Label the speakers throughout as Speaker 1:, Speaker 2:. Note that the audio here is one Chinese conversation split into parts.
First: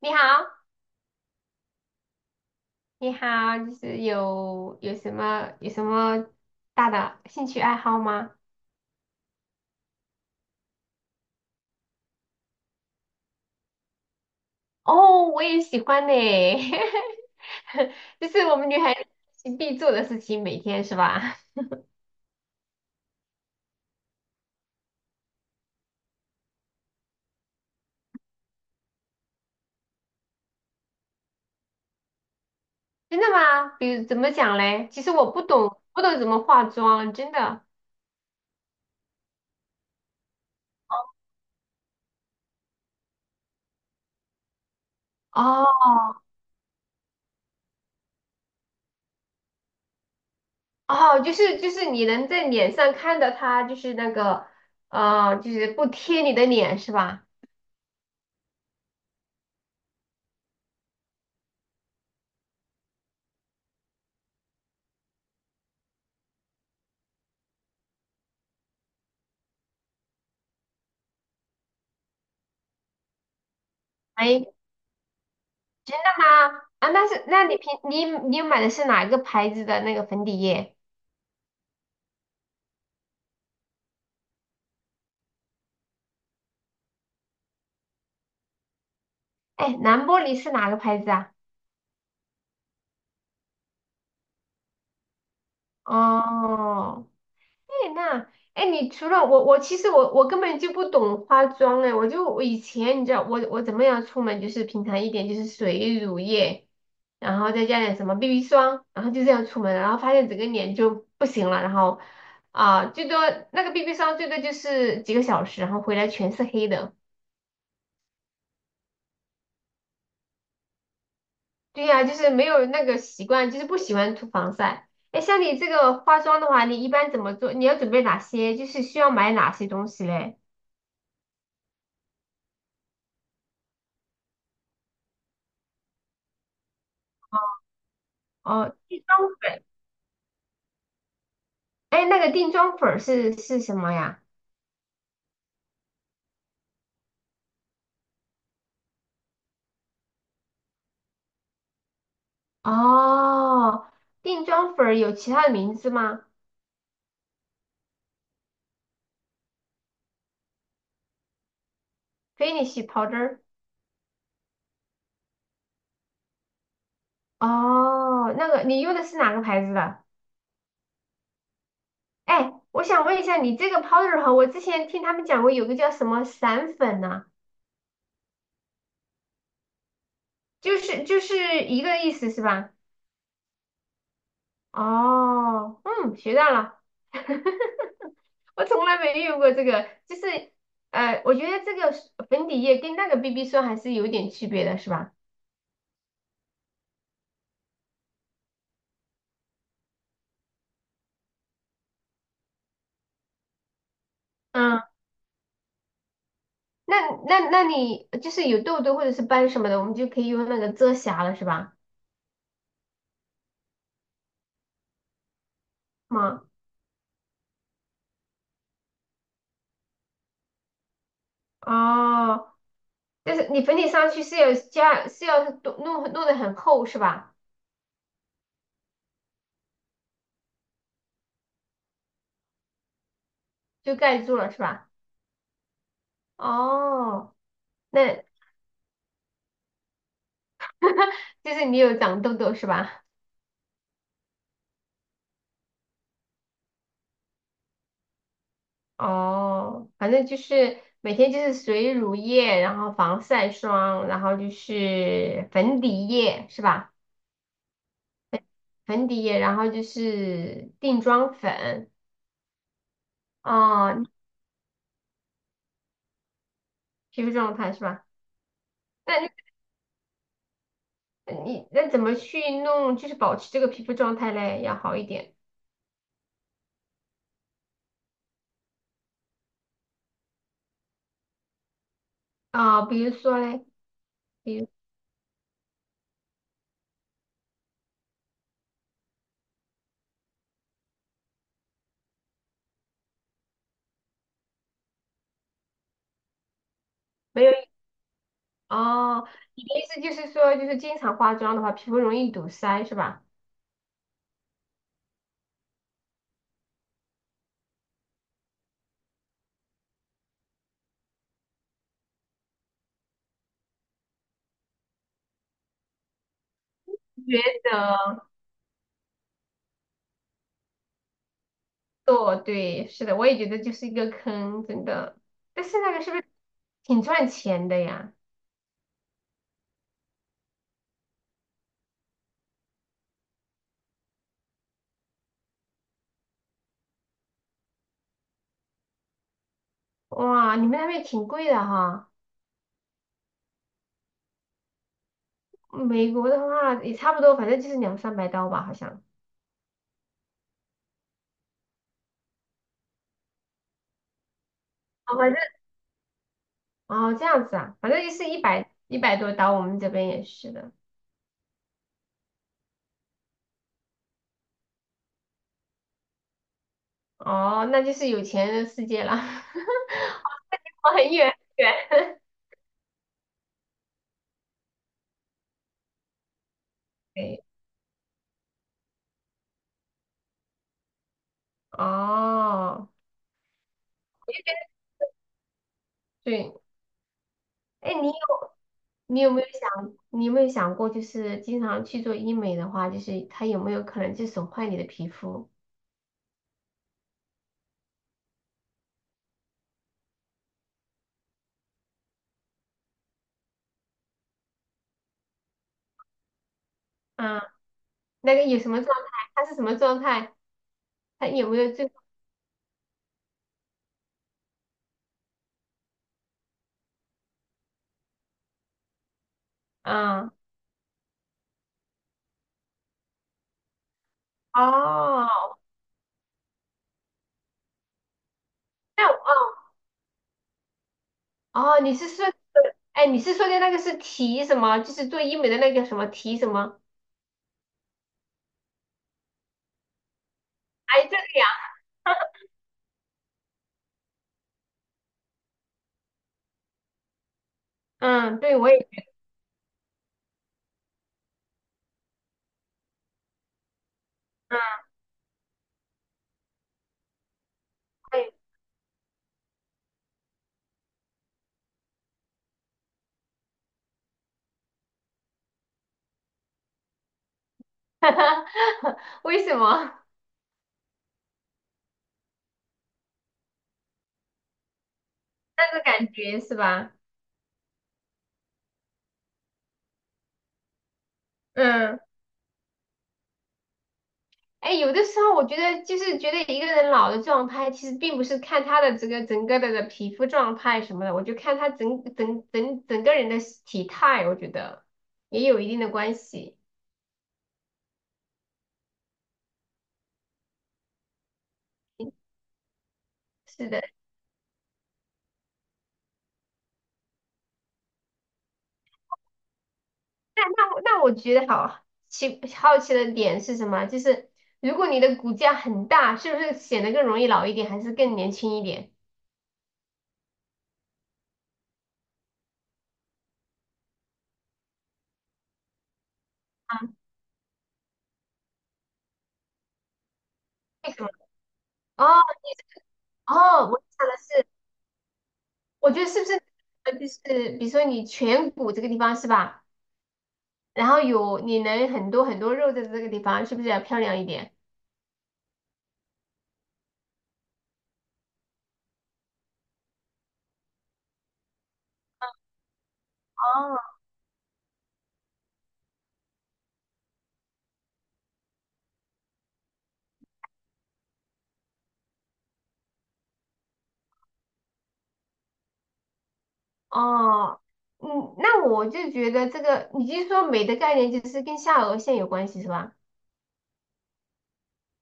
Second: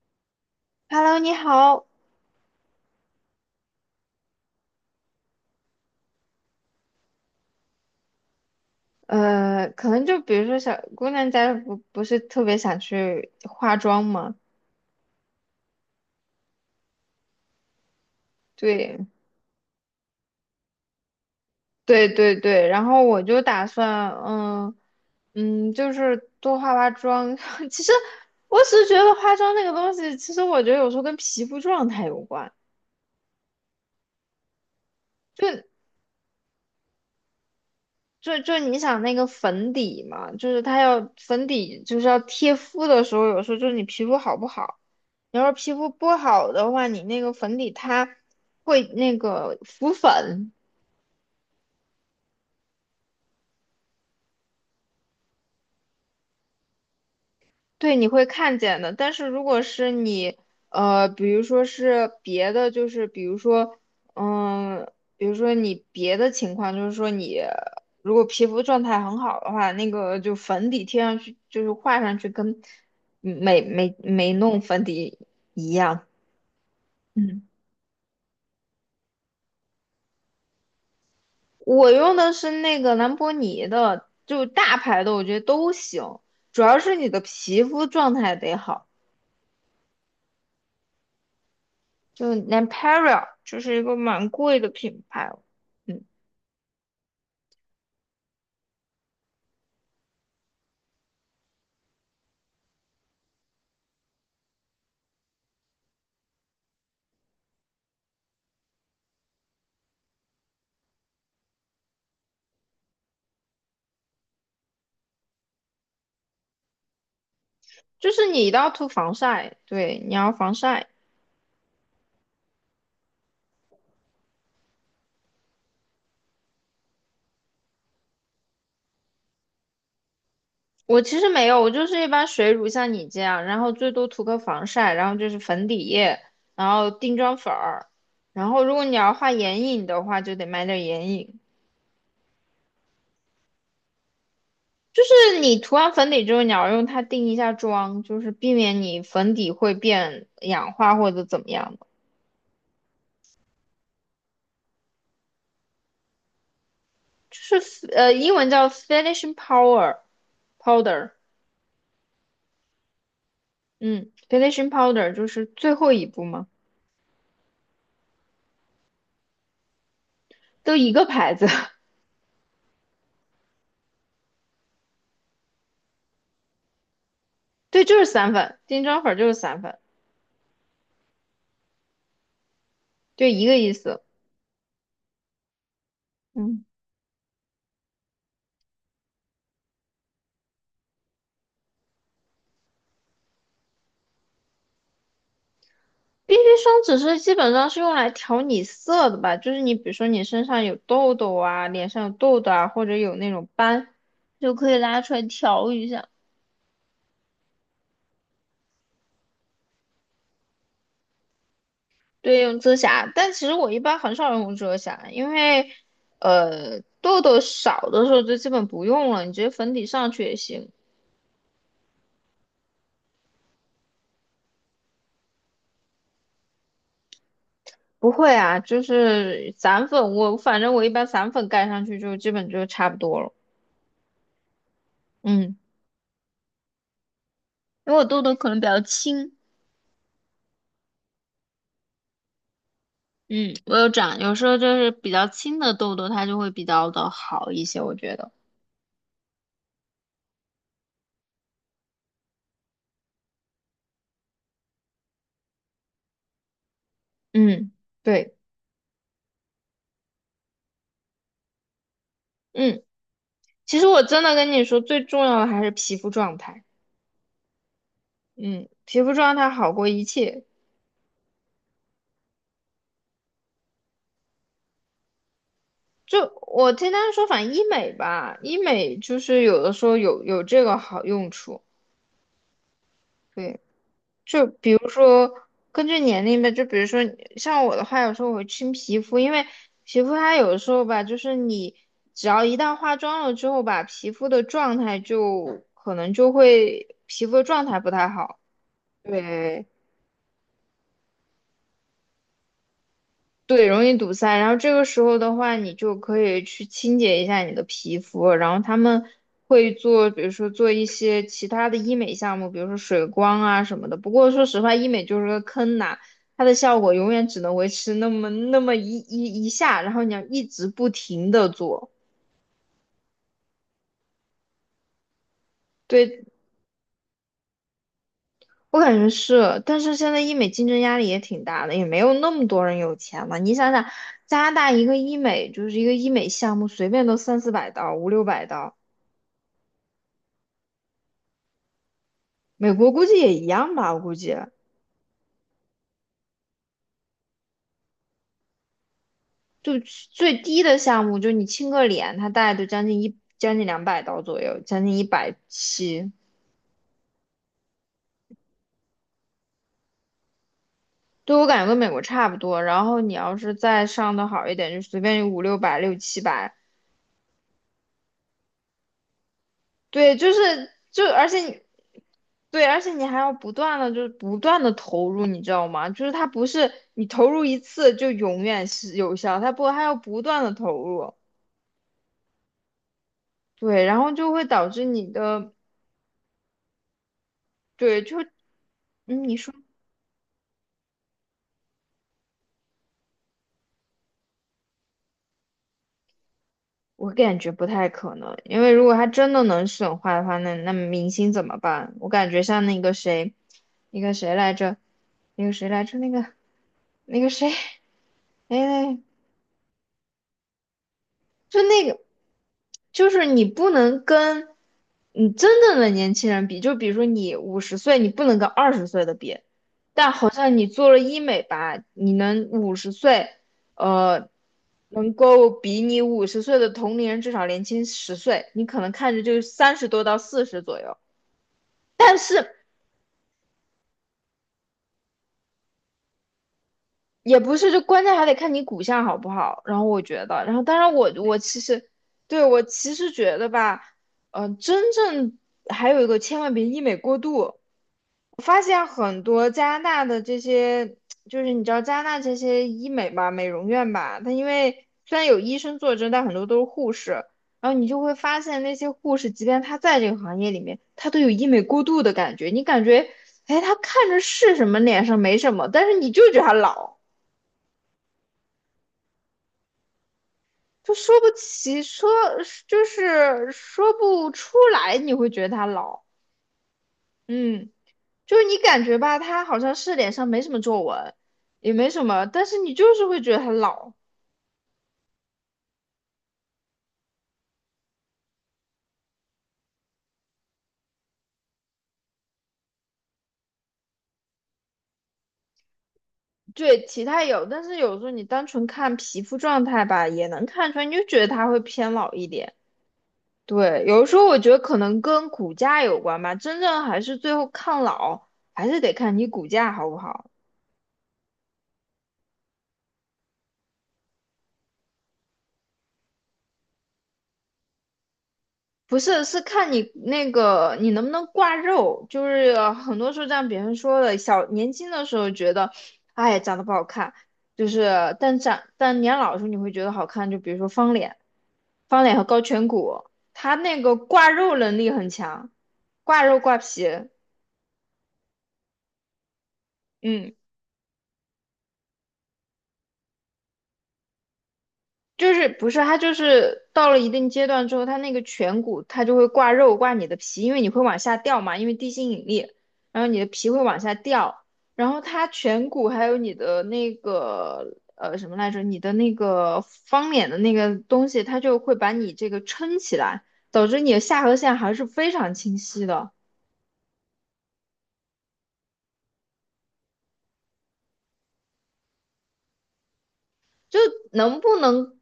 Speaker 1: 你好，
Speaker 2: Hello，你好。
Speaker 1: 你好，就是有什么大的兴趣爱好吗？
Speaker 2: 可能就比如说小姑娘家不是特别想去化妆嘛，
Speaker 1: 哦，我也喜欢呢，就是我们女孩
Speaker 2: 对
Speaker 1: 子必做的事情，每天是吧？
Speaker 2: 对对对，然后我就打算，就是多化化妆。其实我只是觉得化妆那个东西，其实我觉得有时候跟皮肤状态有关。
Speaker 1: 真的吗？比如怎么讲嘞？其实我不
Speaker 2: 就。
Speaker 1: 懂，不懂怎么化妆，真的。
Speaker 2: 就你想那个粉底嘛，就是它要粉底，就是要贴肤的时候，有时候就是你皮肤好不好，你要是
Speaker 1: 哦
Speaker 2: 皮肤不好的话，你那个粉底它会那个浮粉，
Speaker 1: 哦，就是你能在脸上看到它，就是那个就是不贴你的脸是吧？
Speaker 2: 对，你会看见的。但是如果是你，比如说是别的，就是比如说，嗯，比如说你别的情况，就是说你如果皮肤状态很好的话，那个就粉底贴上去，就是画上去跟没
Speaker 1: 哎，
Speaker 2: 弄粉底一
Speaker 1: 真
Speaker 2: 样。
Speaker 1: 的吗？啊，那是，那
Speaker 2: 嗯，
Speaker 1: 你平你你买的是哪一个牌子的那个粉底液？
Speaker 2: 我用的是那个兰博尼的，就大牌的，我觉得都行，主要是你的皮肤状态得好。
Speaker 1: 哎，蓝玻璃是哪个牌子啊？
Speaker 2: 就 n a p e r a 就是一个蛮贵的品牌哦，嗯，
Speaker 1: 哦，哎，那你除了我，我其实我根本就不懂化妆哎，我以前你知道我怎么样出门就是平常一点就是水乳液，然后再加点什么 BB 霜，然后就这样出门了，然后发现整个脸就不行了，然后啊、那个 BB 霜最多就是几个小时，然后回来全是黑的。
Speaker 2: 就是你一定要涂防晒，对，你要防晒。
Speaker 1: 对呀，就是没有那个习惯，就是不喜欢涂防晒。哎，像你这个化妆的话，你一般怎么做？你要准备哪些？就是需要买哪些东西嘞？
Speaker 2: 我其实没有，我就是一般水乳像你这样，然后最多涂个防晒，然后就是粉底液，然后定妆
Speaker 1: 哦，
Speaker 2: 粉儿，然后如
Speaker 1: 哦，
Speaker 2: 果你
Speaker 1: 定
Speaker 2: 要
Speaker 1: 妆
Speaker 2: 画眼
Speaker 1: 粉。
Speaker 2: 影的话，就得买点眼影。
Speaker 1: 哎，那个定妆粉儿是什么呀？
Speaker 2: 就是你涂完粉底之后，你要用它定一下妆，就是避免你粉底会变氧化或者怎么样的。
Speaker 1: 哦，定妆粉儿有其他的名字吗
Speaker 2: 就是英文叫 finishing powder。
Speaker 1: ？Finish powder。
Speaker 2: 嗯，finishing powder 就是最后一步吗？
Speaker 1: 哦，那个你用的是哪个牌子的？
Speaker 2: 都一个牌子，
Speaker 1: 哎，我想问一下，你这个 powder 哈，我之前听他们讲过有个叫什么散粉呢、
Speaker 2: 对，就是散粉，定妆粉就是散粉，
Speaker 1: 就是一个意思是吧？
Speaker 2: 就一个意思。
Speaker 1: 哦，嗯，学到
Speaker 2: 嗯
Speaker 1: 了，我从来没用过这个，就是我觉得这个是粉底液跟那个 BB 霜还是有点区别的，是吧？
Speaker 2: ，BB 霜只是基本上是用来调你色的吧，就是你比如说你身上有痘痘啊，脸上有痘痘啊，或者有那种斑，就可以
Speaker 1: 嗯，
Speaker 2: 拉出来调一下。
Speaker 1: 那那你就是有痘痘或者是斑什么的，我们就可以用那个遮瑕了，是吧？
Speaker 2: 对，用遮瑕，但其实我一般很少用遮瑕，因为
Speaker 1: 吗？
Speaker 2: 痘痘少的时候就基本不用了，你直接粉底上去也行。
Speaker 1: 哦，但是你粉底上去是要加是要弄得很厚是吧？
Speaker 2: 不会啊，就是散粉，我反正我一般散粉盖上去就基本就差不多了。
Speaker 1: 就盖住了是吧？
Speaker 2: 嗯，
Speaker 1: 哦，
Speaker 2: 因为我痘
Speaker 1: 那
Speaker 2: 痘可能比较轻，
Speaker 1: 就是你有长痘痘是吧？
Speaker 2: 嗯，我有长，有时候就是比较轻的痘痘，它就会比较的好一些，我觉得。
Speaker 1: 哦，反正就是每天就是水乳液，然后防晒霜，然后就是粉底液是吧？
Speaker 2: 嗯。对。
Speaker 1: 粉底液，然后就是定妆粉，
Speaker 2: 嗯，其实
Speaker 1: 哦，
Speaker 2: 我真的跟你说，最重要的还是皮肤状态。
Speaker 1: 皮肤状态是吧？
Speaker 2: 嗯，皮肤
Speaker 1: 那你
Speaker 2: 状态好过一切。
Speaker 1: 那怎么去弄，就是保持这个皮肤状态嘞，要好一点
Speaker 2: 就我听他们说，反正医美吧，医美就是有的时候有这个好用处。
Speaker 1: 啊，比如说
Speaker 2: 对。
Speaker 1: 嘞，
Speaker 2: 就
Speaker 1: 比如
Speaker 2: 比如说根据年龄吧，就比如说像我的话，有时候我会清皮肤，因为皮肤它有的时候吧，就是你只要一旦化妆了之后吧，皮肤的状态就可能就会皮肤的
Speaker 1: 没有
Speaker 2: 状态不太好。
Speaker 1: 哦，你
Speaker 2: 对，
Speaker 1: 的意思就是说，就是经常化妆的话，皮肤容易堵塞是吧？
Speaker 2: 对，容易堵塞。然后这个时候的话，你就可以去清洁一下你的皮肤。然后他们会做，比如说做一些其他的医美项目，比如说水光啊什么的。不过说实话，医美就是个坑呐，它的效果永远
Speaker 1: 觉
Speaker 2: 只能维持那
Speaker 1: 得。
Speaker 2: 么那么一下，然后你要一直不停的做。
Speaker 1: 做，对，是的，我也觉得就是一个坑，真的。但是那个是不是
Speaker 2: 对，
Speaker 1: 挺赚钱的呀？
Speaker 2: 我感觉是，但是现在医美竞争压力也挺大的，也没有那么多人有钱了。你想想，加拿大一个医美就是一个医美项目，随便都三四百刀，五六百刀。
Speaker 1: 哇，你们那边挺贵的哈。
Speaker 2: 美国估计也一样吧，我估计
Speaker 1: 美国的话也差不多，反正就是两三百刀吧，好像。
Speaker 2: 就最低的项目，就你亲个脸，它大概就将近两百刀左右，将近一
Speaker 1: 哦，反
Speaker 2: 百
Speaker 1: 正
Speaker 2: 七。
Speaker 1: 哦这样子啊，反正就是一百多刀，我们这边也是的。
Speaker 2: 对，我感觉跟美国差不多。然后你要是再上的好一点，就随便有五六百、六七百。
Speaker 1: 哦，那就是有钱人的世界了，
Speaker 2: 对，就是
Speaker 1: 我
Speaker 2: 就
Speaker 1: 很远
Speaker 2: 而且你
Speaker 1: 很远。
Speaker 2: 对，而且你还要不断的就是不断的投入，你知道吗？就是它不是 你投入
Speaker 1: 对，
Speaker 2: 一次就永远是有效，它不还要不断的投入。
Speaker 1: 哦，
Speaker 2: 对，然后就会导致你的
Speaker 1: 对，哎，
Speaker 2: 对，就你说。
Speaker 1: 你有没有想过，就是经常去做医美的话，就是它有没有可能就损坏你的皮肤？
Speaker 2: 我感觉不太可能，因为如果他真的能损坏的话，那明星怎么办？我感觉像那个谁，那个谁来着，那个谁来着，那个
Speaker 1: 啊，
Speaker 2: 谁，
Speaker 1: 那个有什么状
Speaker 2: 哎，
Speaker 1: 态？它是什么状态？它有没
Speaker 2: 就
Speaker 1: 有
Speaker 2: 那
Speaker 1: 这？
Speaker 2: 个，就是你不能跟你真正的年轻人比，就比如说你五十岁，你不能跟二十岁的比，但好
Speaker 1: 嗯，
Speaker 2: 像你做了医美吧，你能五十岁，呃，能
Speaker 1: 哦，
Speaker 2: 够比你五十岁的同龄人至少年轻十岁，你可能
Speaker 1: 那
Speaker 2: 看着就
Speaker 1: 哦
Speaker 2: 三十多到四十左右，
Speaker 1: 哦，你是
Speaker 2: 但
Speaker 1: 说，
Speaker 2: 是。
Speaker 1: 哎，你是说的那个是提什么？就是做医美的那个什么提什么？
Speaker 2: 也不是，就关键还得看你骨相好不好。然后我觉得，然后当然
Speaker 1: 哎，
Speaker 2: 我
Speaker 1: 这
Speaker 2: 我
Speaker 1: 个
Speaker 2: 其实
Speaker 1: 呀，
Speaker 2: 对， 我其实觉得吧，真正还有一个千万别医美过度。
Speaker 1: 嗯，
Speaker 2: 我
Speaker 1: 对，
Speaker 2: 发
Speaker 1: 我
Speaker 2: 现
Speaker 1: 也，
Speaker 2: 很多加拿大的这些，就是你知道加拿大这些医美吧，美容院吧，它因
Speaker 1: 嗯，
Speaker 2: 为虽然有医生坐镇，但很多都是护士。然后你就会
Speaker 1: 对，
Speaker 2: 发现那些护士，即便他在这个行业里面，他都有医美过度的感觉。你感觉，哎，他看着是什么脸上没什么，但是你就觉得他老。
Speaker 1: 为什么？
Speaker 2: 就说不起，说就是说不出来，你会觉得他
Speaker 1: 那个
Speaker 2: 老，
Speaker 1: 感觉是吧？
Speaker 2: 嗯，就是你感觉吧，他好像是脸上没什么皱纹，也没
Speaker 1: 嗯。
Speaker 2: 什么，但是你就是会觉得他老。
Speaker 1: 哎，有的时候我觉得就是觉得一个人老的状态，其实并不是看他的这个整个的皮肤状态什么的，我就看他整个人的体态，我觉得也有一定的关系。
Speaker 2: 对，体态有，但是有时候你单纯看皮肤状态吧，也能看出来，你就觉得他会偏老一点。
Speaker 1: 是的，
Speaker 2: 对，有的时候我觉得可能跟骨架有关吧，真正还是最后抗老，还是得看你骨架好不好。
Speaker 1: 那我觉得好奇的点是什么？就是如果你的骨架很大，是不是显得更容易老一点，还是更年轻一点？
Speaker 2: 不是，是看你那个你能不能挂肉，就是很多时候像别人说的，小年轻的时候觉得，哎，长得不
Speaker 1: 啊？
Speaker 2: 好看，就是但长但年老的时候你会觉得好看，就比如说
Speaker 1: 为
Speaker 2: 方
Speaker 1: 什么？
Speaker 2: 脸，方
Speaker 1: 哦
Speaker 2: 脸和高颧骨，
Speaker 1: 哦，
Speaker 2: 他那
Speaker 1: 我
Speaker 2: 个
Speaker 1: 想的
Speaker 2: 挂
Speaker 1: 是，
Speaker 2: 肉能力很强，
Speaker 1: 我觉得是
Speaker 2: 挂
Speaker 1: 不
Speaker 2: 肉
Speaker 1: 是
Speaker 2: 挂皮，
Speaker 1: 就是比如说你颧骨这个地方是吧？
Speaker 2: 嗯，
Speaker 1: 然后有你能很多很多肉在这个地方，是不是要漂亮一点？
Speaker 2: 就是不是它就是到了一定阶段之后，它那个颧骨它就会挂肉挂你的皮，因为你会往下掉嘛，因为地心引力，然后你的皮会往
Speaker 1: 哦，
Speaker 2: 下掉，然后它颧骨还有你的那个什么来着，你的那个方脸的那个东西，它就会把你这个撑起来，导致你的下颌线还是非常清晰的。
Speaker 1: 哦，嗯，那我就觉得这个，你就说美的概念就是跟下颚线有关系是吧？
Speaker 2: 就能不能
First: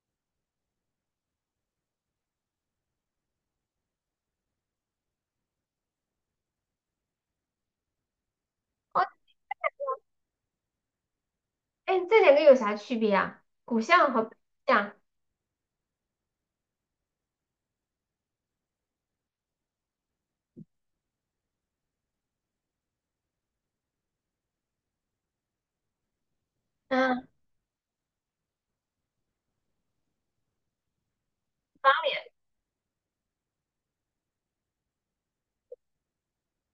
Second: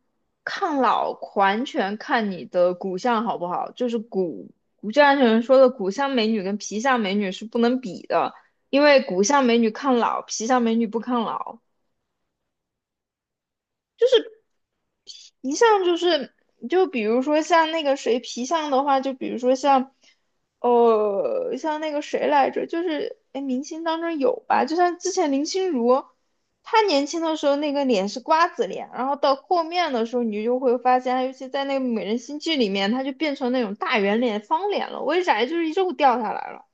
Speaker 2: 抗老，完全看你的骨相好不好。就是骨骨质安全人说的，骨相美女跟皮相美女是不能比的，因为
Speaker 1: 哦，
Speaker 2: 骨相美女抗老，皮相美女不抗老。
Speaker 1: 哎，这两个有啥区别啊？骨相和背相，
Speaker 2: 一项就是，就比如说像那个谁皮相的话，就比如说像，像那个谁来着，就是哎，诶明星当中有吧，就像之前林心如，她年轻
Speaker 1: 嗯，
Speaker 2: 的时候那个脸是瓜子脸，然后到后面的时候，你就会发现，她尤其在那个《美人心计》里面，她就变成那种大圆脸、方脸了，为啥？就是肉掉下来了，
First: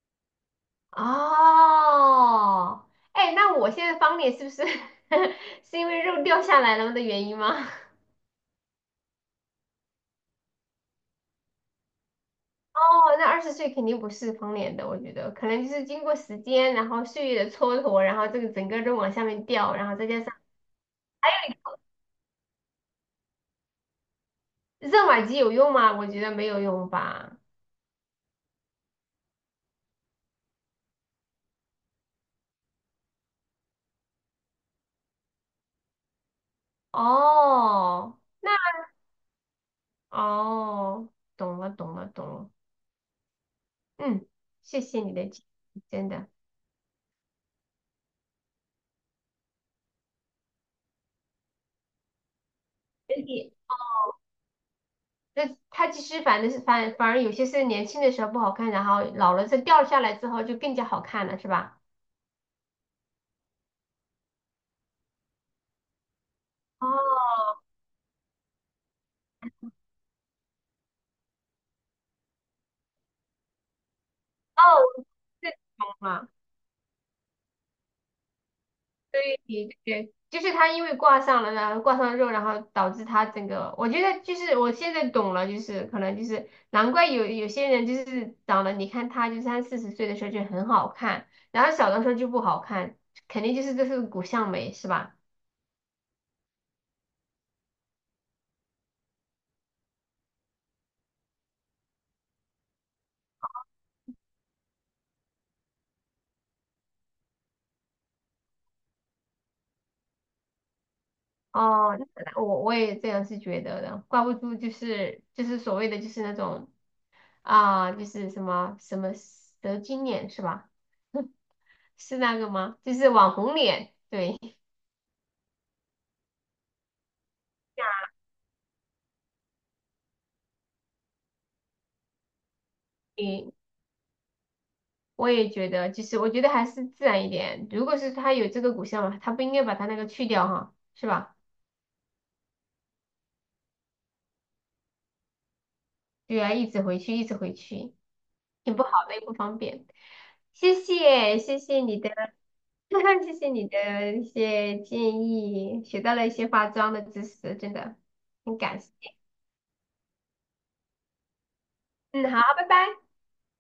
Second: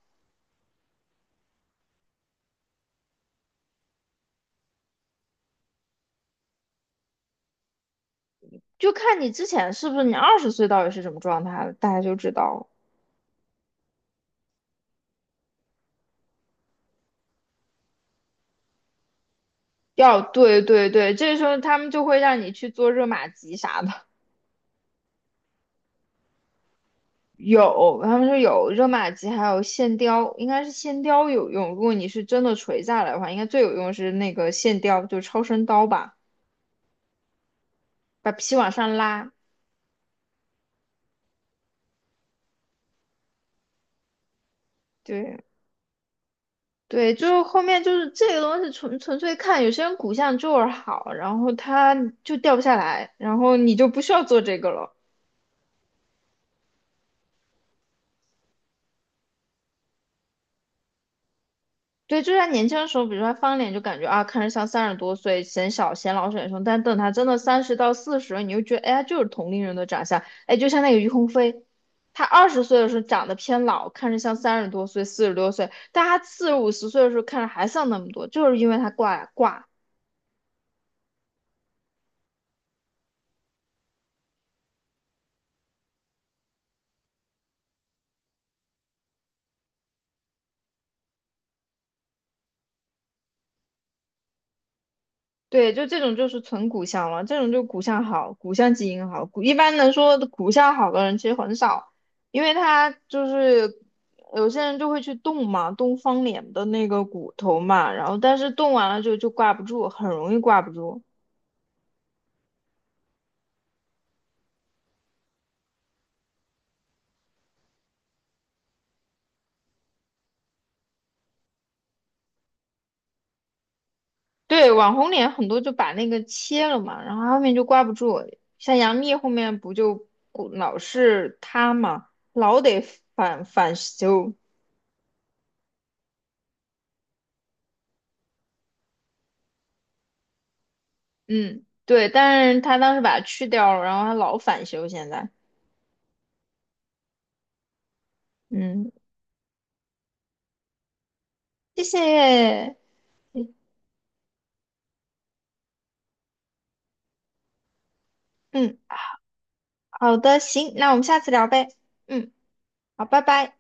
Speaker 1: 哦，哎，那我现在方脸是不是 是因为肉掉下来了的原因吗？
Speaker 2: 就看你之前是不是你二十岁到底是什么状态了，大家就知道了。
Speaker 1: 哦，那20岁肯定不是方脸的，我觉得可能就是经过时间，然后岁月的蹉跎，然后这个整个都往下面掉，然后再加上。
Speaker 2: 对对对，这时候他们就会让你去做热玛吉啥的。
Speaker 1: 热玛吉有用吗？我觉得没有用吧。
Speaker 2: 有，他们说有热玛吉，还有线雕，应该是线雕有用。如果你是真的垂下来的话，应该最有用是那个线雕，就超声刀吧，
Speaker 1: 哦，
Speaker 2: 把
Speaker 1: 那
Speaker 2: 皮往上拉。
Speaker 1: 哦，懂了，懂了，懂了。嗯，谢谢你的
Speaker 2: 对
Speaker 1: 建议，真的。
Speaker 2: 对，就是后面就是这个东西纯粹看，有些人骨相就是好，然后他就掉不下来，
Speaker 1: 人
Speaker 2: 然
Speaker 1: 体，
Speaker 2: 后你就不需要做这个了。
Speaker 1: 那它其实反而有些是年轻的时候不好看，然后老了再掉下来之后就更加好看了，是吧？
Speaker 2: 对，就是他年轻的时候，比如说他翻脸就感觉啊，看着像三十多岁，显小、显老、显凶。但
Speaker 1: 哦
Speaker 2: 等他真的三十到四十，你就觉得，哎，他就是同龄人的长相。哎，就像那个于鸿飞，他二十岁的时候长得偏老，看着像三
Speaker 1: 哦，
Speaker 2: 十多岁、四十
Speaker 1: 这
Speaker 2: 多岁，但
Speaker 1: 种
Speaker 2: 他
Speaker 1: 啊。
Speaker 2: 四十五十岁的时候看着还像那么多，就是因为他挂
Speaker 1: 对
Speaker 2: 挂
Speaker 1: 对，就是他因为挂上了，然后挂上肉，然后导致他整个，我觉得就是我现在懂了，就是可能就是难怪有些人就是长得，你看他就三四十岁的时候就很好看，然后小的时候就不好看，肯定就是这是骨相美是吧？
Speaker 2: 对，就这种就是纯骨相了，这种就骨相好，骨相基因好。骨一般能说骨相好的人其实很少，因为他就是有些人就会去动嘛，动方脸的那个骨头嘛，然后但是动完了就挂不住，很容易挂不住。
Speaker 1: 哦，那我也这样是觉得的，挂不住就是所谓的就是那种啊，就是什么什么蛇精脸是吧？是那个吗？就是网红脸，对，
Speaker 2: 对，网红脸很多就把那个切了嘛，然后后面就挂不住。像杨幂后面不就骨老是塌嘛，老得反 反修。
Speaker 1: 我也觉得，就是我觉得还是自然一点。如果是他有这个骨相嘛，他不应该把他那个去掉哈，是吧？
Speaker 2: 嗯，对，但是他当时把它去掉了，然后他老返修现在。
Speaker 1: 对啊，一直回去，一直回去，挺不好
Speaker 2: 嗯，
Speaker 1: 的，也不方便。谢谢，谢谢
Speaker 2: 谢
Speaker 1: 你的，
Speaker 2: 谢。
Speaker 1: 谢谢你的一些建议，学到了一些化妆的知识，真的很
Speaker 2: 嗯，
Speaker 1: 感谢。
Speaker 2: 好的，行，那我们下次聊呗。嗯，
Speaker 1: 嗯，好，拜拜。
Speaker 2: 好，拜拜。